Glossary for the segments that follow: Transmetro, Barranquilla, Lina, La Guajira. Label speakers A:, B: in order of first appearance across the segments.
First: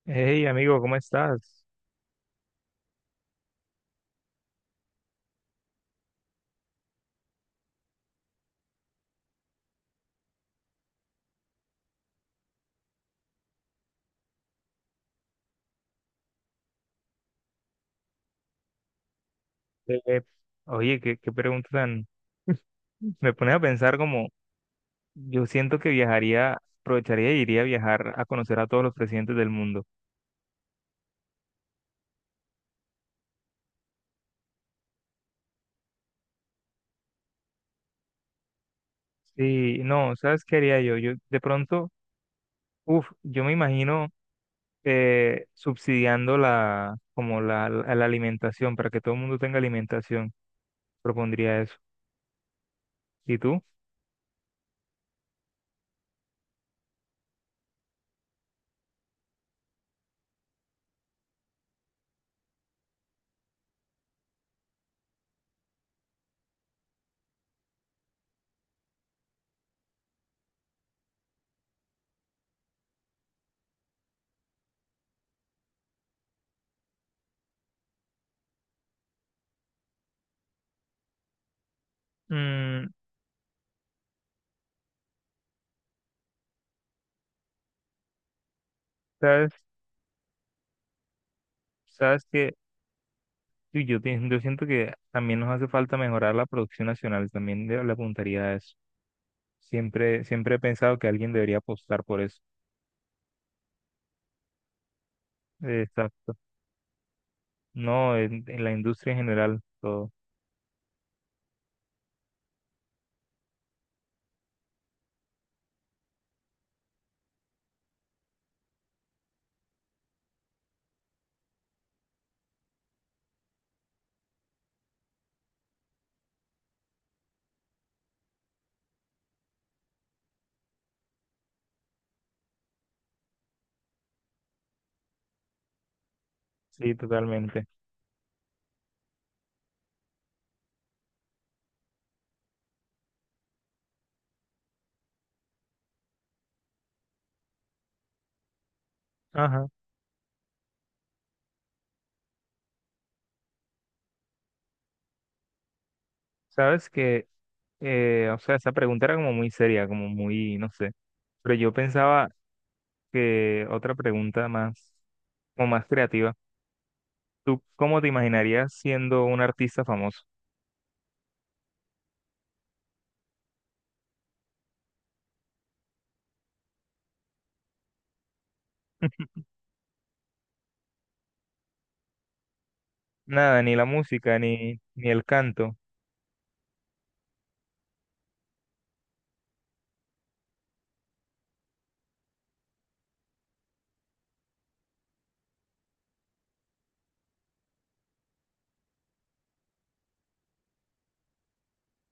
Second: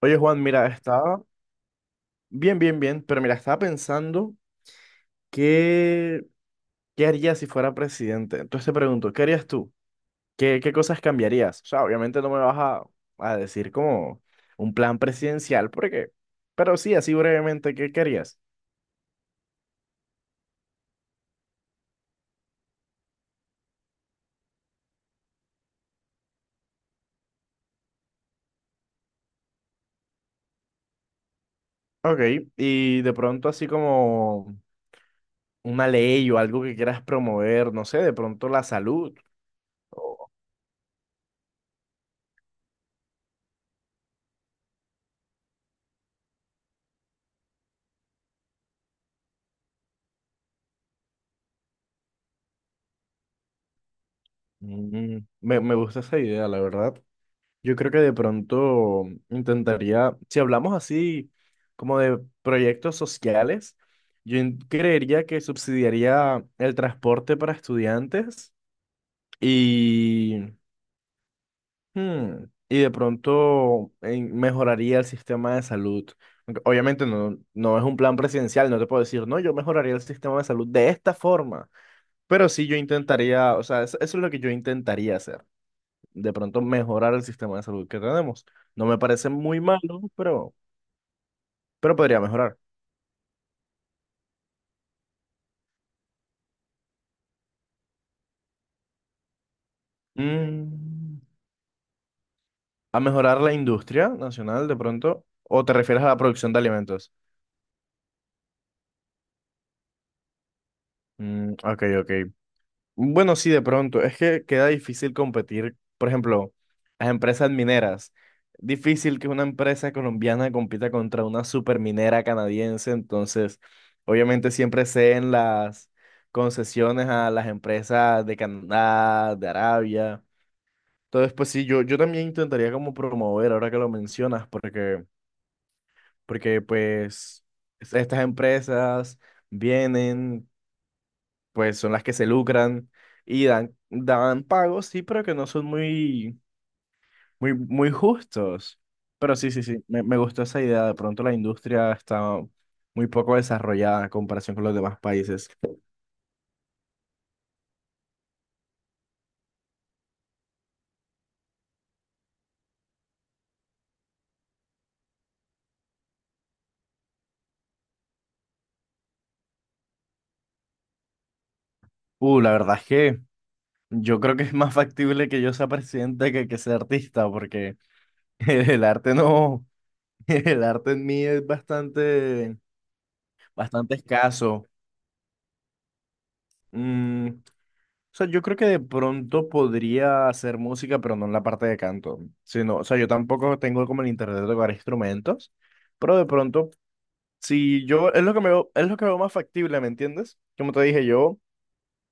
A: Oye, Juan,
B: Hey,
A: mira,
B: amigo, ¿cómo
A: estaba
B: estás?
A: bien, bien, bien, pero mira, estaba pensando qué, qué haría si fuera presidente. Entonces te pregunto, ¿qué harías tú? ¿Qué cosas cambiarías? O sea, obviamente no me vas a decir como un plan presidencial, porque, pero sí, así brevemente, ¿qué querías?
B: Eh, oye, qué pregunta tan. Me pones a pensar como, yo siento que viajaría, aprovecharía y iría a viajar a conocer a todos los presidentes del mundo.
A: Ok, y de pronto así como una ley o algo que quieras promover, no sé, de pronto la salud.
B: Sí, no,
A: o-
B: ¿sabes qué haría yo? Yo me imagino subsidiando como la alimentación, para que todo el mundo tenga alimentación, propondría eso. ¿Y tú?
A: Mm, me gusta esa idea, la verdad. Yo creo que de pronto intentaría, si hablamos así como de proyectos sociales, creería que subsidiaría el transporte para estudiantes y, y de pronto mejoraría el sistema de salud. Aunque obviamente no es un plan presidencial, no te puedo decir, no, yo mejoraría el sistema de salud de esta forma, pero sí yo
B: Mm,
A: intentaría, o sea, eso es lo que yo intentaría hacer de pronto mejorar el sistema de salud que tenemos. No me parece
B: ¿sabes?
A: muy malo, pero podría
B: ¿Sabes qué?
A: mejorar.
B: Uy, yo siento que también nos hace falta mejorar la producción nacional, también le apuntaría a eso. Siempre, siempre he pensado que
A: Mm,
B: alguien debería apostar por eso.
A: a mejorar la industria nacional de pronto, o te refieres a la
B: Exacto.
A: producción de alimentos.
B: No, en la industria en general, todo.
A: Mm, ok, ok. Bueno, sí, de pronto. Es que queda difícil competir, por ejemplo, las empresas mineras. Difícil que una empresa colombiana compita contra una superminera canadiense. Entonces, obviamente siempre ceden las concesiones a las empresas de Canadá, de Arabia. Entonces, pues sí, yo también intentaría como promover, ahora que lo mencionas, porque, porque
B: Sí,
A: pues
B: totalmente.
A: estas empresas vienen, pues son las que se lucran y dan pagos, sí, pero que no son muy, muy, muy justos. Pero sí, sí,
B: Ajá.
A: sí, me gustó esa idea. De pronto la industria está muy poco desarrollada en comparación con los demás países.
B: Sabes que, o sea, esa pregunta era como muy seria, como muy, no sé. Pero yo pensaba que otra pregunta más, como más creativa. ¿Tú cómo te imaginarías siendo un artista famoso?
A: La verdad es que yo creo que es más factible que yo sea presidente que sea artista, porque el arte no, el arte en mí es bastante,
B: Nada, ni la
A: bastante
B: música,
A: escaso.
B: ni el canto.
A: Mm, o sea, yo creo que de pronto podría hacer música, pero no en la parte de canto. Sino, o sea, yo tampoco tengo como el interés de tocar instrumentos, pero de pronto, si yo, es lo que me veo, es lo que veo más factible, ¿me entiendes? Como te dije, yo,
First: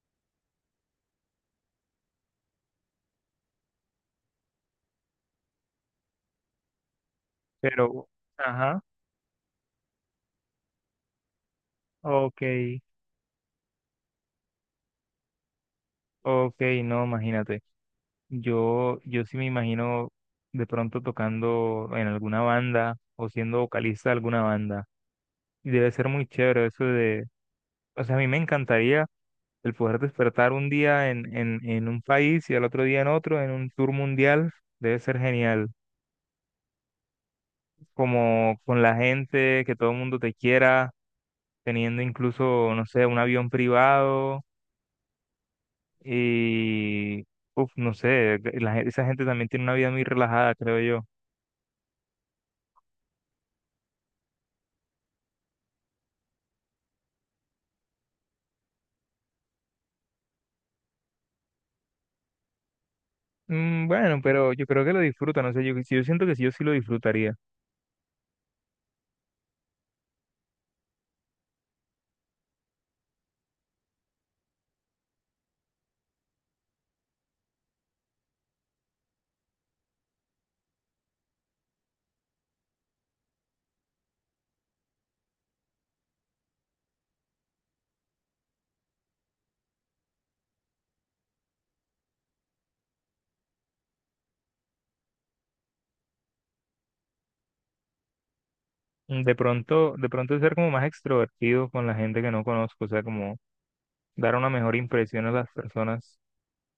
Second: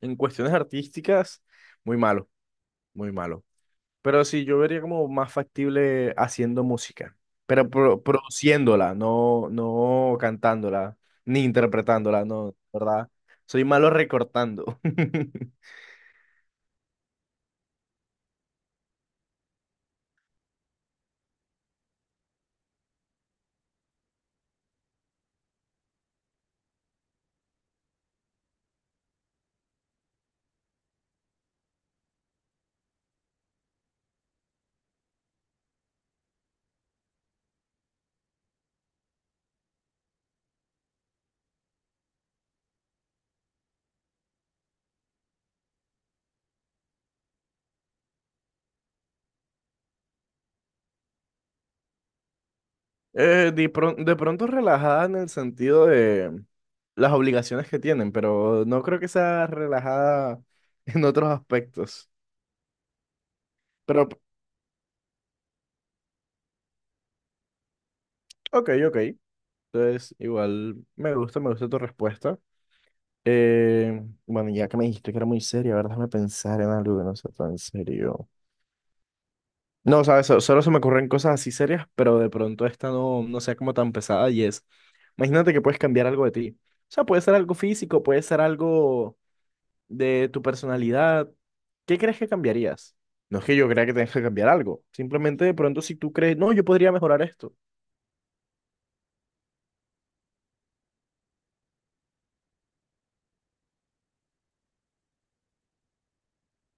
A: en cuestiones artísticas, muy malo, muy malo. Pero sí, yo vería como más factible haciendo música, pero
B: Pero, ajá,
A: produciéndola, no, no cantándola, ni interpretándola,
B: ok,
A: no, ¿verdad? Soy malo recortando.
B: ok, no, imagínate. Yo sí me imagino de pronto tocando en alguna banda o siendo vocalista de alguna banda. Y debe ser muy chévere eso de, o sea, a mí me encantaría el poder despertar un día en un país y al otro día en otro, en un tour mundial. Debe ser genial. Como con la gente, que todo el mundo te quiera, teniendo incluso, no sé, un avión privado y, no sé, esa gente también tiene una vida muy relajada, creo yo.
A: De pronto relajada en el sentido de las obligaciones que tienen, pero no creo que sea relajada en otros aspectos.
B: Mm,
A: Pero, p-
B: bueno, pero yo creo que lo disfruta, no sé, yo siento que sí, yo sí lo disfrutaría.
A: ok, ok. Entonces, igual me gusta tu respuesta. Bueno, ya que me dijiste que era muy seria, a ver, déjame pensar en algo que no sea tan serio. No, sabes, solo se me ocurren cosas así serias, pero de pronto esta no, no sea como tan pesada y es, imagínate que puedes cambiar algo de ti. O sea, puede ser algo físico, puede ser algo de tu personalidad, ¿qué crees que cambiarías? No es que yo crea que tengas que cambiar algo, simplemente de pronto si tú crees, no, yo podría mejorar esto.
B: Mm, de pronto ser como más extrovertido con la gente que no conozco, o sea, como dar una mejor impresión a las personas,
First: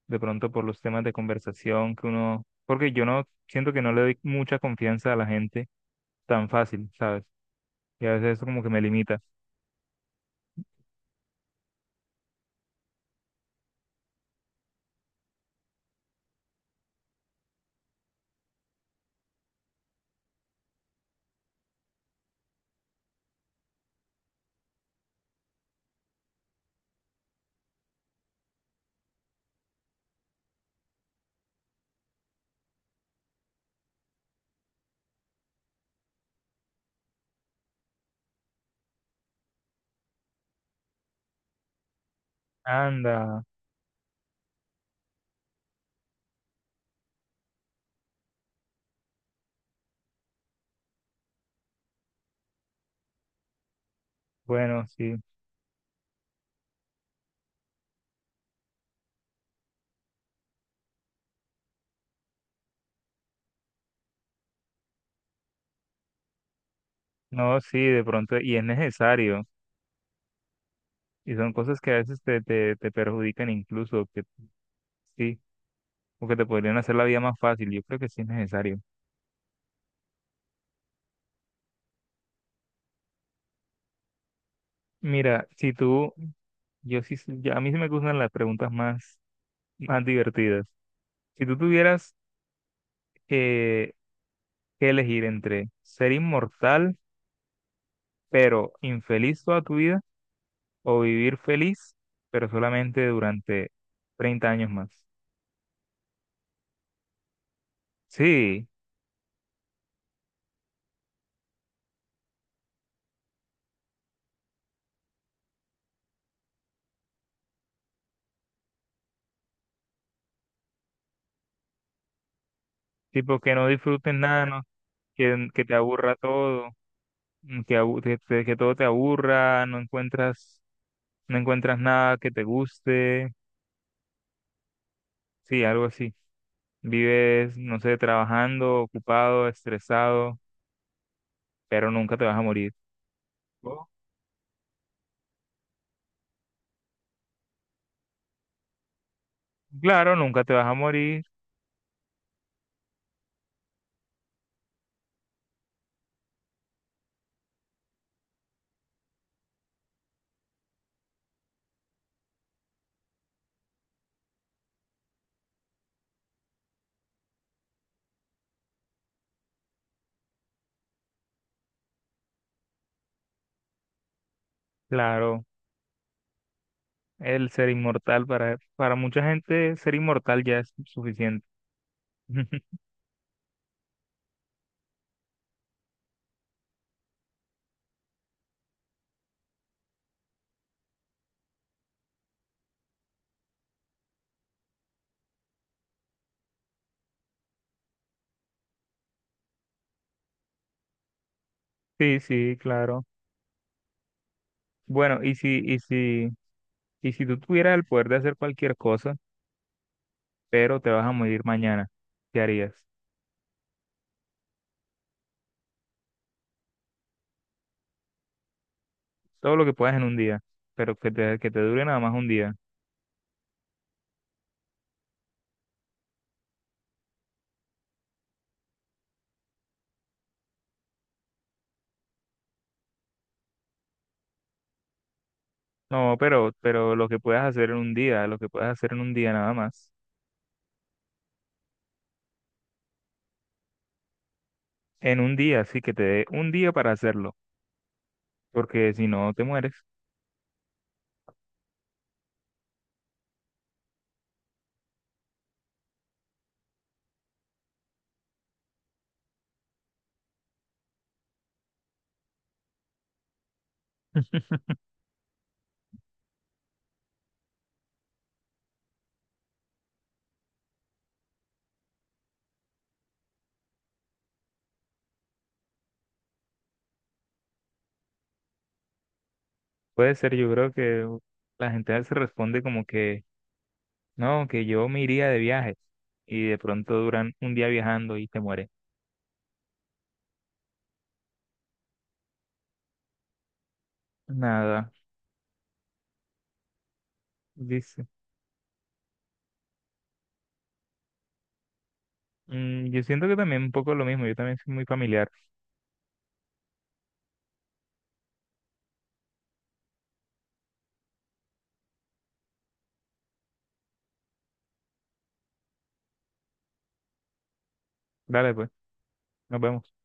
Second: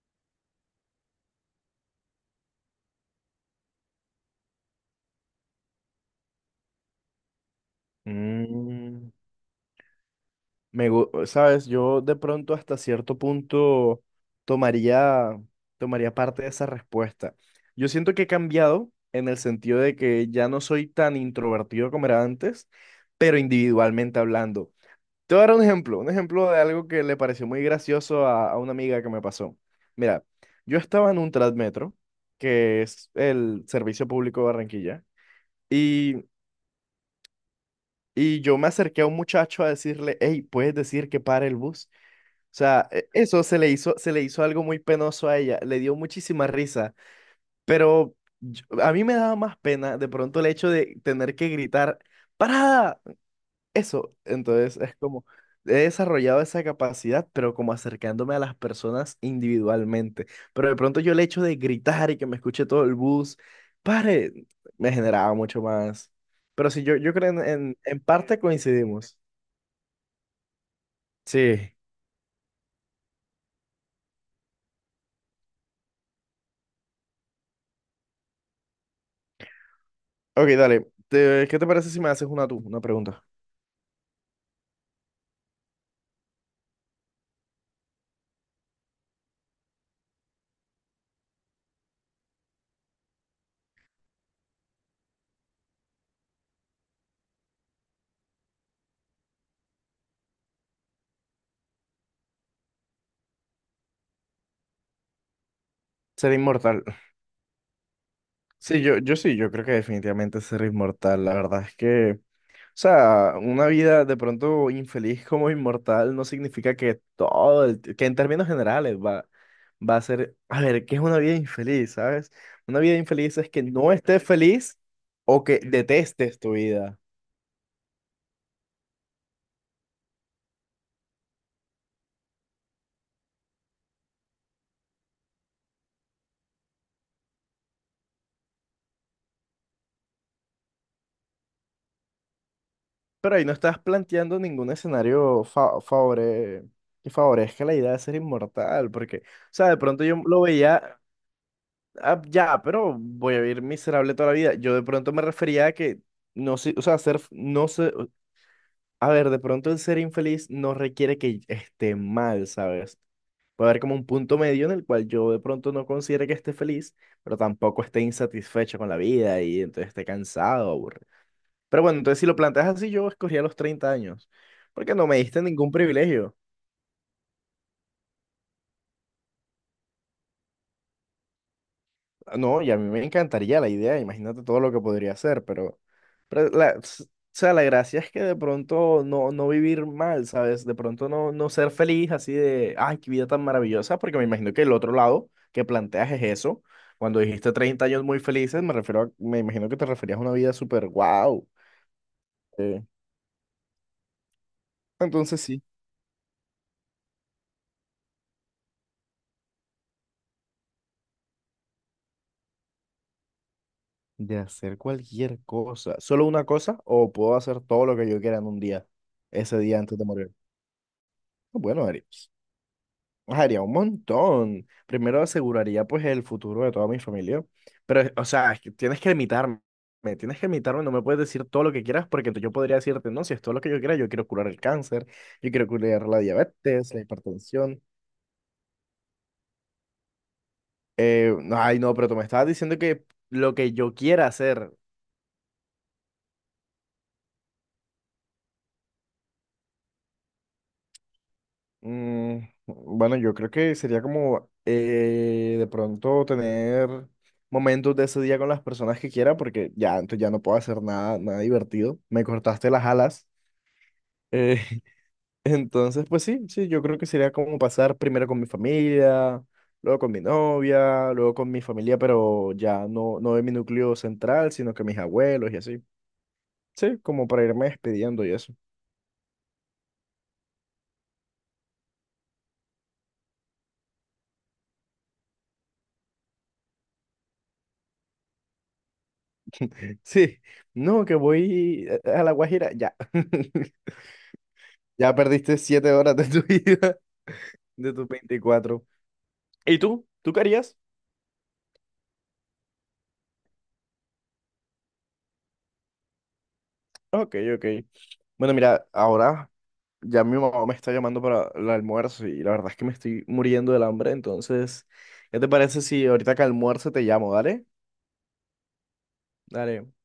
B: de pronto por los temas de conversación que uno, porque yo no siento que no le doy mucha confianza a la gente tan fácil, ¿sabes? Y a veces eso como que me
A: Mm,
B: limita.
A: sabes, yo de pronto hasta cierto punto tomaría, tomaría parte de esa respuesta. Yo siento que he cambiado en el sentido de que ya no soy tan introvertido como era antes, pero individualmente hablando. Te voy a dar un ejemplo de algo que le pareció muy gracioso a una amiga que me pasó. Mira, yo estaba en un Transmetro, que es el servicio público de Barranquilla, y, y yo me acerqué a un muchacho a decirle, hey, ¿puedes decir que pare el bus? O sea, eso
B: Anda,
A: se le hizo algo muy penoso a ella, le dio muchísima risa, pero a mí me daba más pena de pronto el hecho de tener que gritar, ¡Parada! Eso, entonces
B: bueno,
A: es
B: sí,
A: como, he desarrollado esa capacidad, pero como acercándome a las personas individualmente. Pero de pronto yo el hecho de gritar y que me escuche todo el bus, pare, me generaba mucho más. Pero sí, yo creo
B: no, sí,
A: en
B: de pronto,
A: parte
B: y es
A: coincidimos.
B: necesario, y son
A: Sí.
B: cosas que a veces te perjudican incluso, que sí. O que te podrían hacer la vida más fácil. Yo creo que sí es necesario.
A: Ok, dale. ¿Qué te parece si me haces una tú, una pregunta?
B: Mira, si tú, yo sí, a mí sí me gustan las preguntas más divertidas. Si tú tuvieras eh, que elegir entre ser inmortal, pero infeliz toda tu vida, o vivir feliz, pero solamente durante 30 años más.
A: Ser inmortal.
B: Sí,
A: Sí, yo sí, yo creo que definitivamente ser inmortal. La verdad es que... O sea, una vida de pronto infeliz como inmortal no significa que todo, el que en términos generales va, va a ser, a ver, ¿qué es una vida infeliz, sabes? Una vida infeliz
B: tipo
A: es
B: que
A: que
B: no
A: no
B: disfrutes
A: estés
B: nada, ¿no?
A: feliz o
B: que,
A: que
B: que te aburra
A: detestes tu
B: todo,
A: vida.
B: que todo te aburra, no encuentras nada que te guste, sí, algo así. Vives, no sé, trabajando, ocupado, estresado, pero nunca te vas a morir.
A: Pero ahí no estás
B: Oh.
A: planteando ningún escenario que favorezca la idea de ser inmortal, porque, o sea, de pronto
B: Claro,
A: yo lo
B: nunca te vas a
A: veía,
B: morir.
A: "Ah, ya, pero voy a vivir miserable toda la vida." Yo de pronto me refería a que no sé, o sea, ser, no sé, a ver, de pronto el ser infeliz no requiere que esté mal, ¿sabes? Puede haber como un punto medio en el cual yo de pronto no considere que esté feliz, pero tampoco esté insatisfecho con la vida y entonces esté cansado, aburrido. Pero bueno, entonces si lo planteas así, yo escogía los 30 años, porque no me diste
B: Claro,
A: ningún privilegio.
B: el ser inmortal para mucha gente, ser inmortal ya es suficiente.
A: No, y a mí me encantaría la idea, imagínate todo lo que podría hacer, pero o sea, la gracia es que de pronto no, no vivir mal, ¿sabes? De pronto no, no ser feliz así de, ay, qué vida tan maravillosa, porque me imagino que el otro lado que planteas es eso. Cuando dijiste 30 años muy felices, me imagino que te referías a una vida súper wow.
B: Sí, sí, claro. Bueno, y
A: Entonces
B: si,
A: sí,
B: y si, y si tú tuvieras el poder de hacer cualquier cosa, pero te vas a morir mañana, ¿qué harías?
A: de hacer cualquier cosa, solo una cosa, o puedo hacer todo lo que yo quiera en un día,
B: Todo
A: ese
B: lo que
A: día
B: puedas
A: antes
B: en
A: de
B: un
A: morir.
B: día, pero que te dure
A: Bueno,
B: nada
A: Ari.
B: más un día.
A: Haría un montón. Primero aseguraría pues el futuro de toda mi familia. Pero, o sea, es que tienes que limitarme. Tienes que limitarme, no me puedes decir todo lo que quieras porque entonces yo podría decirte, no, si es todo lo que yo quiera, yo quiero curar el cáncer, yo quiero curar
B: No,
A: la
B: pero,
A: diabetes,
B: pero
A: la
B: lo que puedas hacer en
A: hipertensión.
B: un día, lo que puedas hacer en un día nada más.
A: No, ay, no, pero tú me estabas diciendo que lo que yo quiera hacer,
B: En un día, sí que te dé un día para hacerlo, porque si no te mueres.
A: mm, bueno, yo creo que sería como de pronto tener momentos de ese día con las personas que quiera, porque ya, entonces ya no puedo hacer nada, nada divertido. Me cortaste las alas. Eh, entonces, pues sí, sí, yo creo que sería como pasar primero con mi familia, luego con mi novia, luego con mi familia, pero ya no, no de mi núcleo central, sino que mis abuelos y así. Sí, como para irme despidiendo y eso.
B: Puede ser, yo creo que la gente se responde como que, no, que yo me iría de viaje y de pronto duran un día viajando y te muere.
A: Sí, no, que voy a La Guajira, ya.
B: Nada,
A: Ya perdiste 7 horas de tu vida, de
B: dice.
A: tus 24. ¿Y tú? ¿Tú qué harías?
B: Mm, yo siento que también un poco lo mismo, yo también soy muy familiar.
A: Ok, ok. Bueno, mira, ahora ya mi mamá me está llamando para el almuerzo y la verdad es que me estoy muriendo del hambre, entonces, ¿qué te parece si ahorita que almuerzo te llamo, dale?
B: Dale, pues, nos
A: Dale.
B: vemos.